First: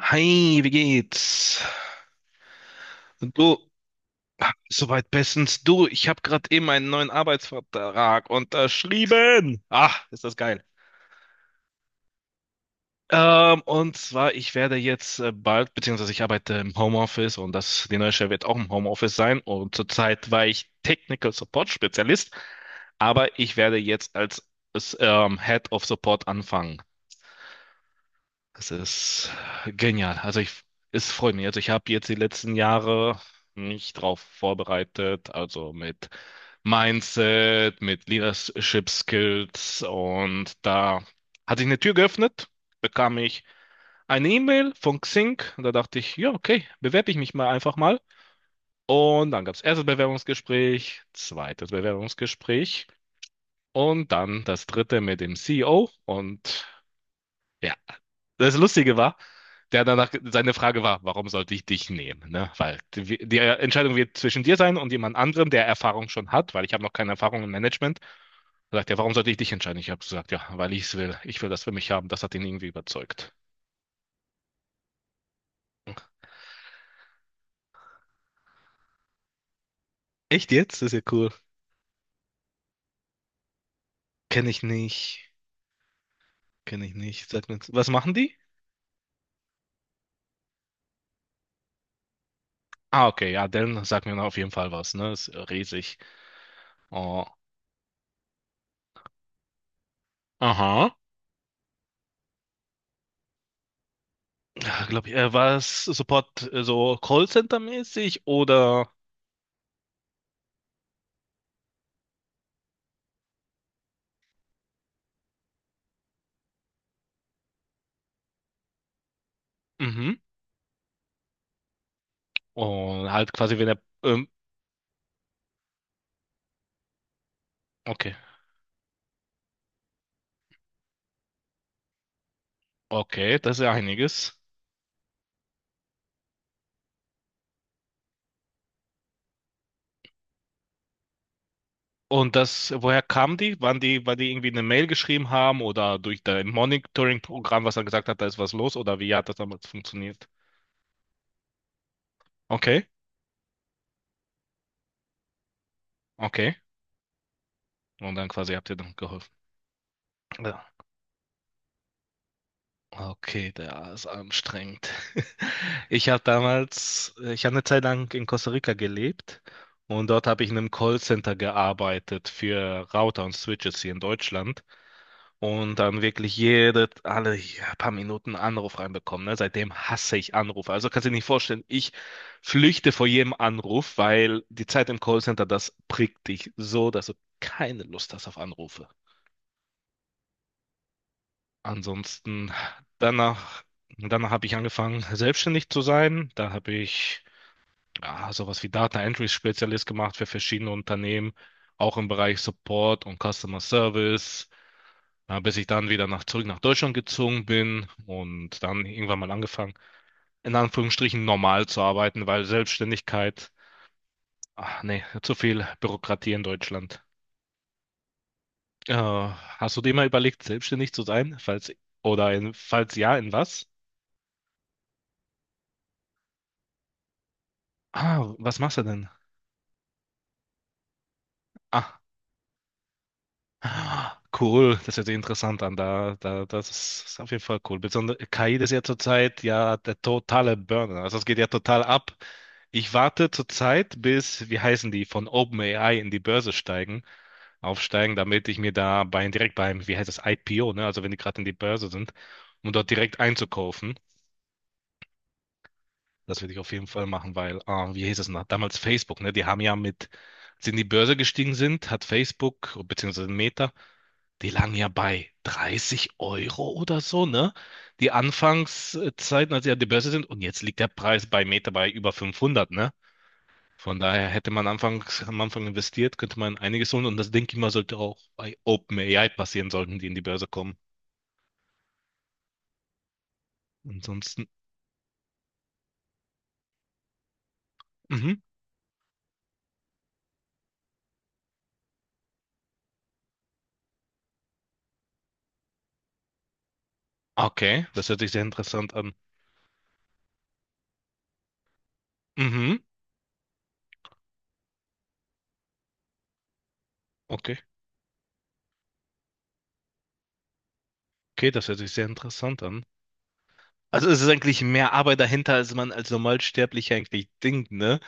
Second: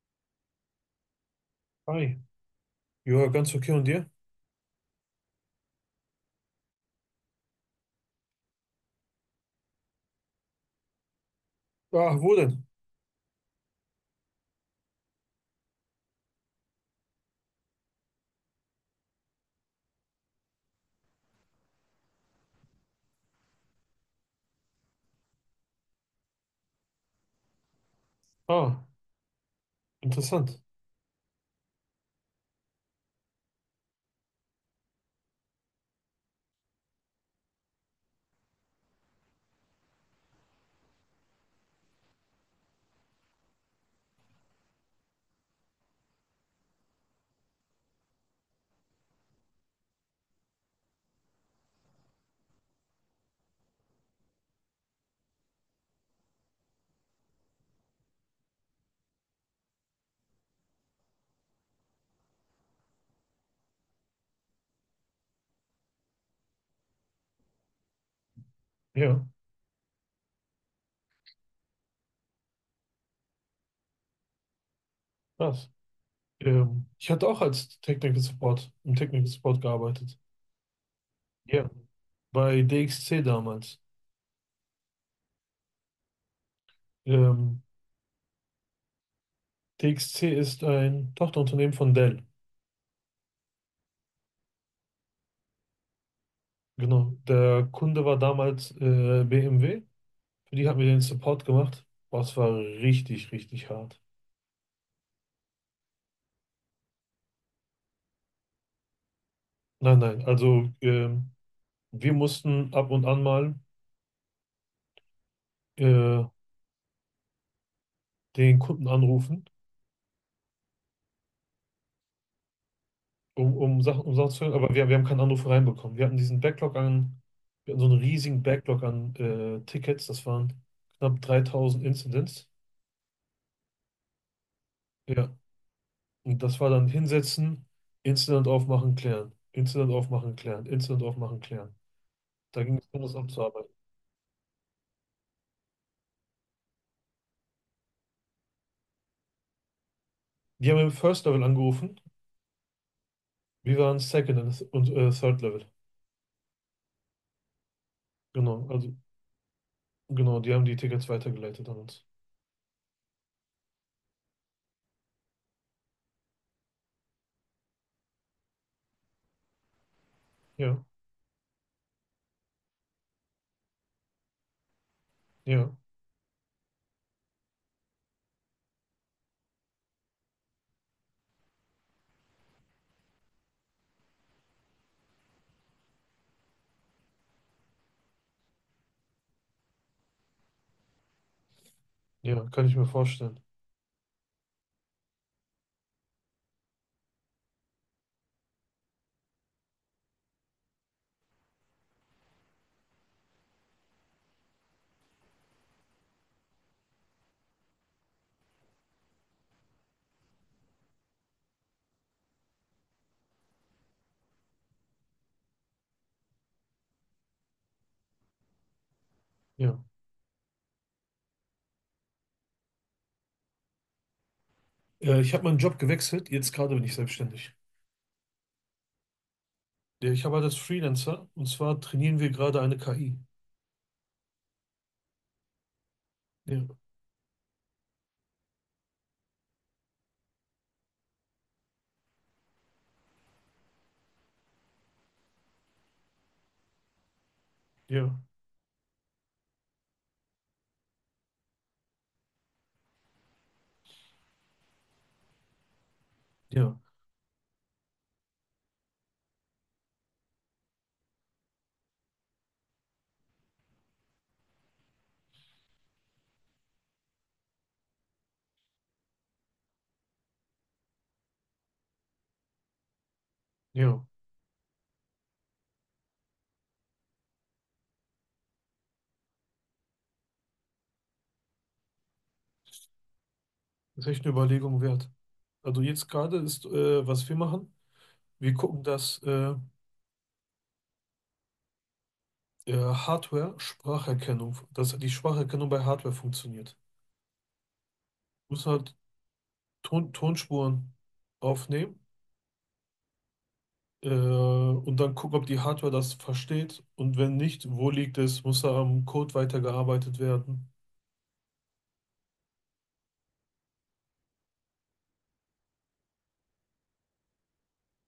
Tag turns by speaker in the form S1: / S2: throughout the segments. S1: Hi, wie geht's?
S2: Hi. Ja, ganz
S1: Du,
S2: okay und dir?
S1: soweit bestens. Du, ich habe gerade eben einen neuen Arbeitsvertrag unterschrieben. Ah, ist das geil.
S2: Ah, wo denn?
S1: Und zwar, ich werde jetzt bald, beziehungsweise ich arbeite im Homeoffice und das, die neue Stelle wird auch im Homeoffice sein. Und zurzeit war ich Technical Support Spezialist, aber ich werde jetzt als, als Head of Support anfangen. Das
S2: Ah,
S1: ist genial. Also ich,
S2: interessant.
S1: es freut mich. Also ich habe jetzt die letzten Jahre mich drauf vorbereitet, also mit Mindset, mit Leadership Skills und da hat sich eine Tür geöffnet, bekam ich eine E-Mail von Xing und da dachte ich, ja, okay, bewerbe ich mich mal einfach mal. Und dann gab es erstes Bewerbungsgespräch, zweites Bewerbungsgespräch und dann das dritte mit dem CEO und ja, das Lustige war, der danach seine Frage war, warum sollte ich dich nehmen? Ne? Weil die, die Entscheidung wird zwischen dir sein und jemand anderem, der Erfahrung schon hat, weil ich habe noch keine Erfahrung im Management. Da sagt er, warum
S2: Ja,
S1: sollte ich dich entscheiden? Ich habe gesagt, ja, weil ich es will. Ich will das für mich haben. Das hat ihn irgendwie überzeugt.
S2: krass. Ich hatte auch im Technical Support gearbeitet.
S1: Echt jetzt? Das ist ja cool.
S2: Ja, bei DXC damals.
S1: Kenne ich nicht. Kenne ich nicht. Sag mir,
S2: Ähm,
S1: was machen die?
S2: DXC ist ein Tochterunternehmen von Dell.
S1: Ah, okay, ja, dann sagt mir auf jeden Fall was, ne? Ist riesig.
S2: Genau.
S1: Oh.
S2: Der Kunde war damals BMW. Für die haben wir
S1: Aha.
S2: den Support gemacht. Boah, es war richtig, richtig hart.
S1: Glaube ich, war es Support so Callcenter-mäßig oder?
S2: Nein, nein. Also wir mussten ab und an mal äh, den Kunden anrufen
S1: Mhm. Und halt
S2: um,
S1: quasi, wenn er.
S2: um
S1: Ähm,
S2: Sachen zu hören, aber wir haben keinen Anruf reinbekommen. Wir hatten so einen
S1: okay.
S2: riesigen Backlog an Tickets, das waren knapp 3000 Incidents.
S1: Okay, das ist ja einiges.
S2: Ja, und das war dann hinsetzen, Incident aufmachen, klären, Incident aufmachen, klären, Incident aufmachen, klären.
S1: Und
S2: Da
S1: das,
S2: ging es
S1: woher
S2: darum, das
S1: kamen die?
S2: abzuarbeiten.
S1: Waren die, weil die irgendwie eine Mail geschrieben haben oder durch dein Monitoring-Programm, was er gesagt hat, da ist was los? Oder wie hat das damals funktioniert?
S2: Die haben im First Level angerufen,
S1: Okay,
S2: wir waren Second und Third Level.
S1: okay. Und dann quasi
S2: Genau,
S1: habt ihr dann
S2: also
S1: geholfen.
S2: genau, die haben
S1: Ja.
S2: die Tickets weitergeleitet an uns.
S1: Okay, der ist anstrengend. Ich habe damals, ich habe eine Zeit lang in Costa Rica gelebt und dort habe ich in einem
S2: Ja,
S1: Callcenter gearbeitet für Router und Switches hier in Deutschland
S2: ja,
S1: und dann wirklich jede, alle ja, paar Minuten einen Anruf reinbekommen. Ne? Seitdem hasse ich Anrufe. Also kannst du dir nicht vorstellen, ich flüchte vor jedem Anruf, weil die Zeit im Callcenter, das prickt dich so, dass du keine Lust hast auf Anrufe.
S2: ja,
S1: Ansonsten,
S2: kann ich mir vorstellen.
S1: danach, danach habe ich angefangen, selbstständig zu sein. Da habe ich ja, sowas wie Data Entry Spezialist gemacht für verschiedene Unternehmen, auch im Bereich Support und Customer Service, ja, bis ich dann wieder nach, zurück nach Deutschland gezogen bin und dann irgendwann mal angefangen, in Anführungsstrichen normal zu arbeiten, weil Selbstständigkeit, ach nee, zu viel Bürokratie in Deutschland. Hast
S2: Ja.
S1: du dir mal überlegt, selbstständig zu sein? Falls, oder in, falls ja, in was?
S2: Ich habe meinen Job gewechselt, jetzt gerade bin ich selbstständig.
S1: Ah, was machst du denn?
S2: Ja, ich arbeite als Freelancer und zwar
S1: Ah,
S2: trainieren wir gerade eine KI.
S1: cool, das hört sich interessant an. Da, da,
S2: Ja,
S1: das ist auf jeden Fall cool. Besonders KI ist ja zurzeit ja der totale Burner. Also es geht ja total ab. Ich warte zurzeit, bis, wie heißen die, von OpenAI in die Börse steigen, aufsteigen,
S2: ja,
S1: damit ich mir da bei, direkt beim, wie heißt das, IPO, ne? Also wenn die gerade in die Börse sind, um dort direkt einzukaufen. Das würde ich auf
S2: ja,
S1: jeden Fall machen, weil, ah, wie hieß es noch? Damals Facebook, ne? Die haben ja mit, als sie in die Börse gestiegen sind, hat Facebook, beziehungsweise Meta, die lagen ja bei 30 € oder so, ne? Die Anfangszeiten, als sie an die Börse sind, und jetzt liegt der Preis bei Meta bei über 500, ne? Von
S2: ja.
S1: daher hätte man anfangs, am Anfang investiert, könnte man einiges holen und das denke ich mal, sollte auch bei OpenAI passieren, sollten die in die Börse kommen.
S2: Das ist echt eine
S1: Ansonsten,
S2: Überlegung wert. Also jetzt gerade ist, was wir machen,
S1: mhm.
S2: wir gucken, dass Hardware-Spracherkennung, dass die Spracherkennung bei Hardware funktioniert.
S1: Okay, das hört sich sehr
S2: Muss
S1: interessant
S2: halt
S1: an.
S2: Ton Tonspuren aufnehmen
S1: Mhm,
S2: und dann gucken, ob die Hardware das versteht und wenn
S1: okay.
S2: nicht, wo liegt es, muss da am Code weitergearbeitet werden.
S1: Okay, das hört sich sehr interessant an. Also es ist eigentlich mehr Arbeit dahinter, als man als Normalsterblicher eigentlich denkt, ne?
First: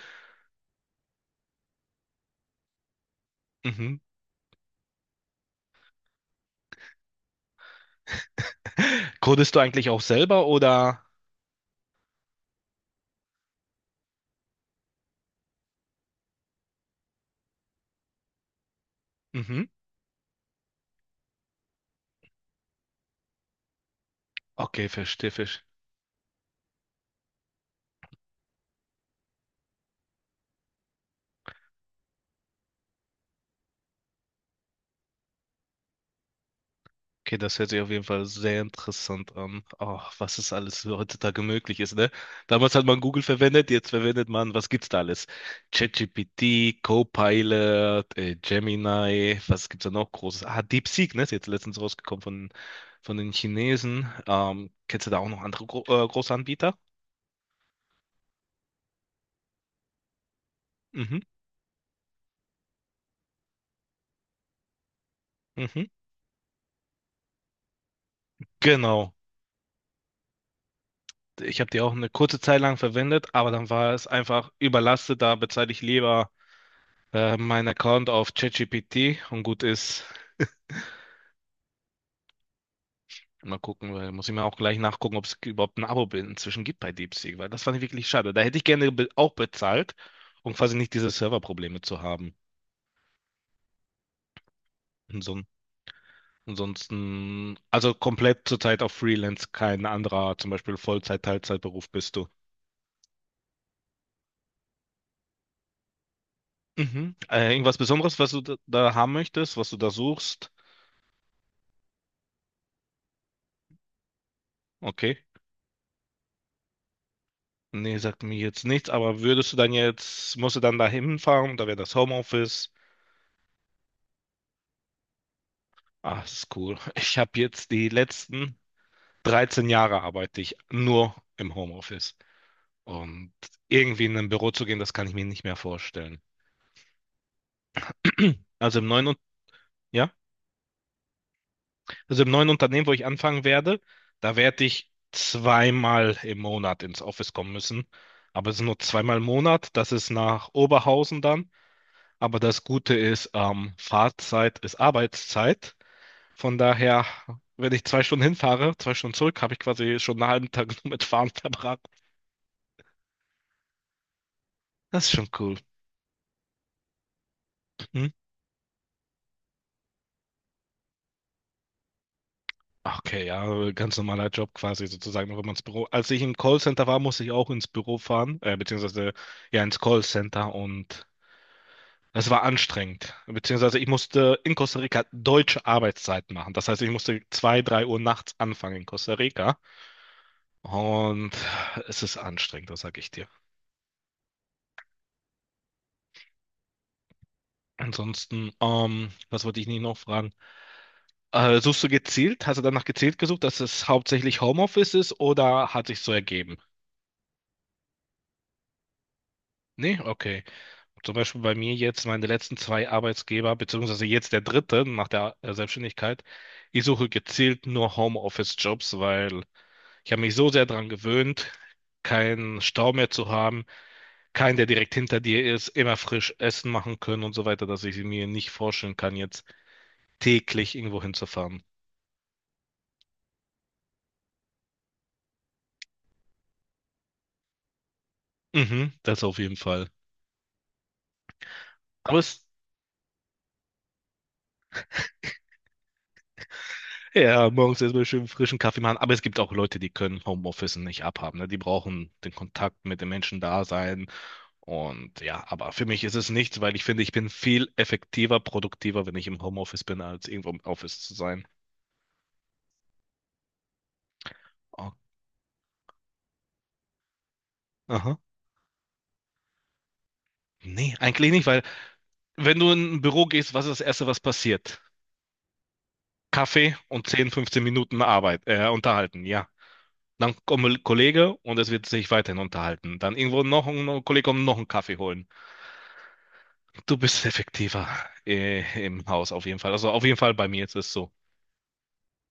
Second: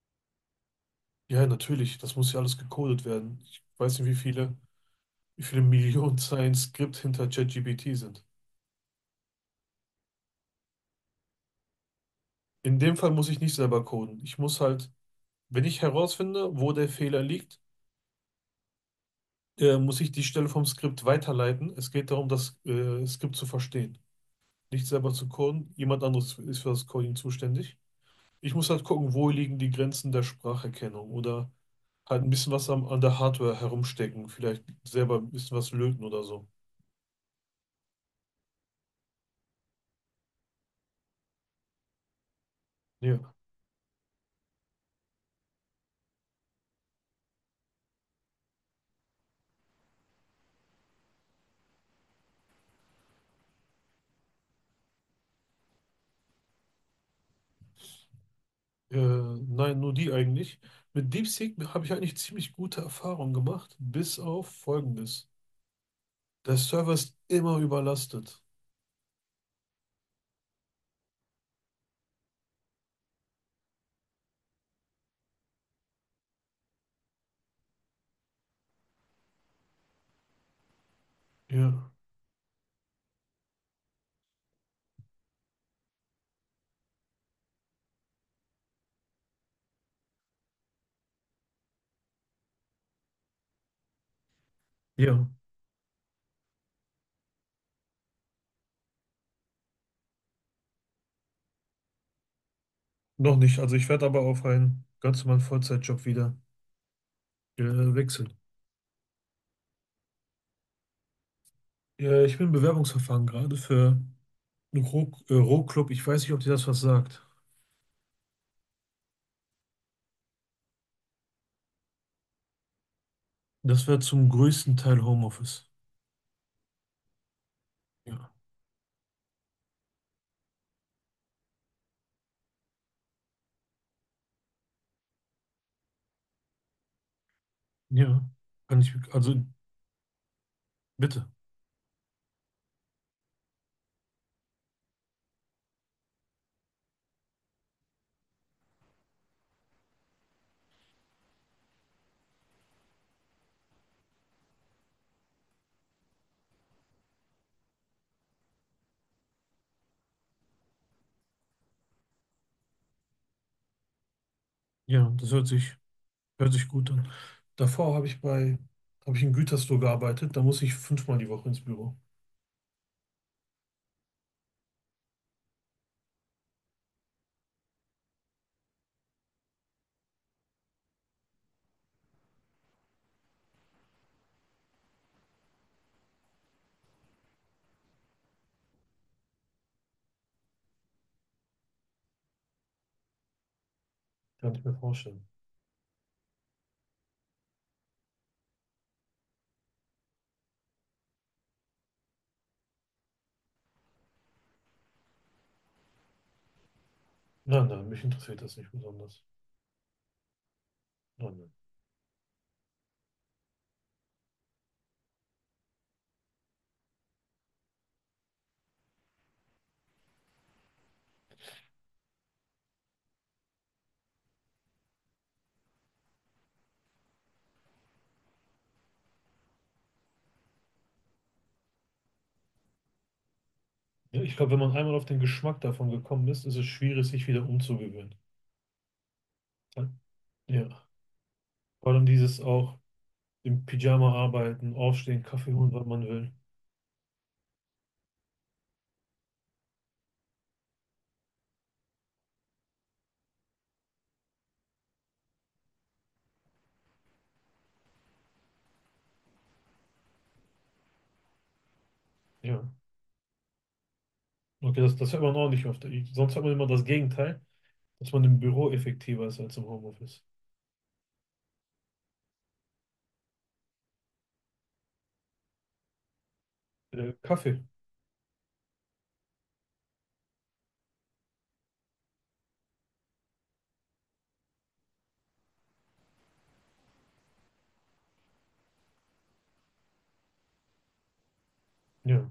S2: Ja, natürlich, das muss ja alles gecodet werden. Ich
S1: Mhm.
S2: weiß nicht, wie viele. Wie viele Millionen Zeilen Skript hinter ChatGPT sind.
S1: Codest du eigentlich auch selber oder?
S2: In dem Fall muss ich nicht selber coden. Ich muss halt, wenn ich herausfinde, wo der Fehler liegt,
S1: Mhm.
S2: muss ich die Stelle vom Skript weiterleiten. Es geht darum, das Skript zu verstehen. Nicht
S1: Okay,
S2: selber zu
S1: verstehe, verstehe.
S2: coden. Jemand anderes ist für das Coding zuständig. Ich muss halt gucken, wo liegen die Grenzen der Spracherkennung oder halt ein bisschen was an der Hardware herumstecken. Vielleicht selber ein bisschen was löten oder so.
S1: Okay, das hört sich auf jeden Fall sehr interessant an. Oh, was es alles heutzutage möglich ist, ne? Damals hat man Google
S2: Ja.
S1: verwendet, jetzt verwendet man, was gibt's da alles? ChatGPT, Copilot, Gemini, was gibt's da noch Großes? Ah, DeepSeek, ne? Ist jetzt letztens rausgekommen von den Chinesen. Kennst du da auch noch andere Gro große Anbieter?
S2: Nein, nur die eigentlich. Mit
S1: Mhm,
S2: DeepSeek habe ich eigentlich ziemlich gute Erfahrungen gemacht, bis auf Folgendes.
S1: mhm.
S2: Der Server ist immer überlastet.
S1: Genau. Ich habe die auch eine kurze Zeit lang verwendet, aber dann war es einfach überlastet. Da bezahle ich lieber meinen Account auf ChatGPT und gut ist.
S2: Ja,
S1: Mal gucken, weil muss ich mir auch gleich nachgucken, ob es überhaupt ein Abo inzwischen gibt bei DeepSeek, weil das fand ich wirklich schade. Da hätte ich gerne be auch bezahlt, um quasi nicht diese Serverprobleme zu haben. Und
S2: ja,
S1: son- Ansonsten, also komplett zurzeit auf Freelance, kein anderer, zum Beispiel Vollzeit, Teilzeitberuf bist du.
S2: noch nicht. Also ich werde aber auf einen ganz normalen Vollzeitjob wieder
S1: Mhm.
S2: äh,
S1: Irgendwas Besonderes, was
S2: wechseln.
S1: du da, da haben möchtest, was du da suchst?
S2: Ja, ich bin im Bewerbungsverfahren gerade für einen
S1: Okay.
S2: Rohclub. Ich weiß nicht, ob dir das was sagt.
S1: Nee, sagt mir jetzt nichts, aber würdest du dann jetzt, musst du dann da hinfahren, da wäre das Homeoffice.
S2: Das wäre zum größten Teil Homeoffice.
S1: Ah, das ist cool. Ich habe jetzt die
S2: Ja,
S1: letzten. 13 Jahre arbeite ich nur im Homeoffice. Und irgendwie in ein Büro zu gehen, das kann ich mir nicht mehr vorstellen.
S2: ja,
S1: Also
S2: kann
S1: im
S2: ich,
S1: neuen, Un-
S2: also
S1: ja,
S2: bitte.
S1: also im neuen Unternehmen, wo ich anfangen werde, da werde ich zweimal im Monat ins Office kommen müssen. Aber es sind nur zweimal im Monat. Das ist nach Oberhausen dann. Aber das Gute ist, Fahrzeit ist Arbeitszeit. Von daher, wenn ich zwei Stunden hinfahre, zwei Stunden zurück, habe ich quasi schon einen halben Tag nur mit Fahren verbracht. Das ist
S2: Ja,
S1: schon
S2: das hört
S1: cool.
S2: sich Hört sich gut an. Davor habe
S1: Hm.
S2: ich bei, habe ich in Gütersloh gearbeitet, da muss ich 5-mal die Woche ins Büro.
S1: Okay, ja, ganz normaler Job quasi sozusagen, noch immer ins Büro. Als ich im Callcenter war, musste ich auch ins Büro fahren, beziehungsweise ja ins Callcenter und es war anstrengend. Beziehungsweise ich musste in Costa Rica deutsche Arbeitszeit machen. Das heißt, ich musste zwei, drei Uhr nachts anfangen in Costa Rica und es ist anstrengend, das sag ich dir.
S2: Kann ich mir vorstellen.
S1: Ansonsten, was wollte ich nicht noch fragen? Suchst du gezielt? Hast du danach gezielt gesucht, dass es hauptsächlich Homeoffice ist oder hat sich so ergeben?
S2: Nein, nein, mich interessiert das nicht besonders.
S1: Nee, okay. Zum
S2: Nein,
S1: Beispiel
S2: nein.
S1: bei mir jetzt, meine letzten zwei Arbeitsgeber, beziehungsweise jetzt der dritte nach der Selbstständigkeit. Ich suche gezielt nur Homeoffice-Jobs, weil ich habe mich so sehr daran gewöhnt, keinen Stau mehr zu haben, keinen, der direkt hinter dir ist, immer frisch Essen machen können und so weiter, dass ich mir nicht vorstellen kann, jetzt täglich irgendwo hinzufahren.
S2: Ja, ich glaube, wenn man einmal auf den Geschmack davon gekommen ist, ist es schwierig, sich wieder umzugewöhnen.
S1: Mhm, das auf jeden Fall.
S2: Ja. Ja. Vor allem
S1: Aber
S2: dieses
S1: es,
S2: auch im Pyjama arbeiten, aufstehen, Kaffee holen, wann man will.
S1: ja, morgens erstmal schön frischen Kaffee machen. Aber es gibt auch Leute, die können Homeoffice nicht abhaben. Ne? Die brauchen den Kontakt mit den Menschen da sein. Und ja, aber für mich ist es nichts, weil ich finde, ich bin viel effektiver, produktiver, wenn ich im Homeoffice bin, als irgendwo im Office zu sein.
S2: Ja. Okay,
S1: Oh,
S2: das hört man auch nicht oft. Ich, sonst hat man immer das Gegenteil, dass
S1: aha.
S2: man im Büro effektiver ist als im Homeoffice.
S1: Nee, eigentlich nicht, weil wenn du in ein Büro gehst, was ist das Erste, was passiert? Kaffee und 10, 15
S2: Kaffee.
S1: Minuten Arbeit, unterhalten, ja. Dann kommt ein Kollege und es wird sich weiterhin unterhalten. Dann irgendwo noch ein Kollege kommt, noch einen Kaffee holen. Du bist effektiver im Haus auf jeden Fall. Also auf jeden Fall bei mir ist es so.
S2: Ja.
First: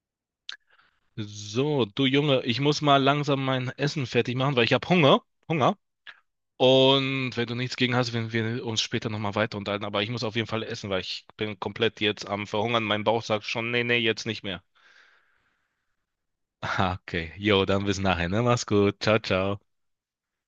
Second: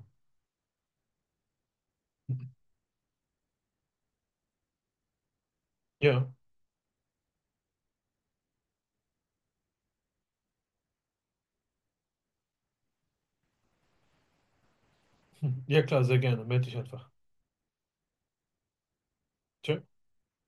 S1: So, du Junge, ich muss mal langsam mein Essen fertig machen, weil ich habe Hunger. Hunger.
S2: Ja.
S1: Und wenn du nichts gegen hast, werden wir uns später nochmal weiter unterhalten. Aber ich muss auf jeden Fall essen, weil ich bin komplett jetzt am Verhungern. Mein Bauch sagt schon, nee, nee, jetzt nicht mehr.
S2: Hm. Ja, klar, sehr gerne. Melde dich einfach.
S1: Okay, jo, dann bis nachher, ne? Mach's gut. Ciao, ciao.
S2: Tja.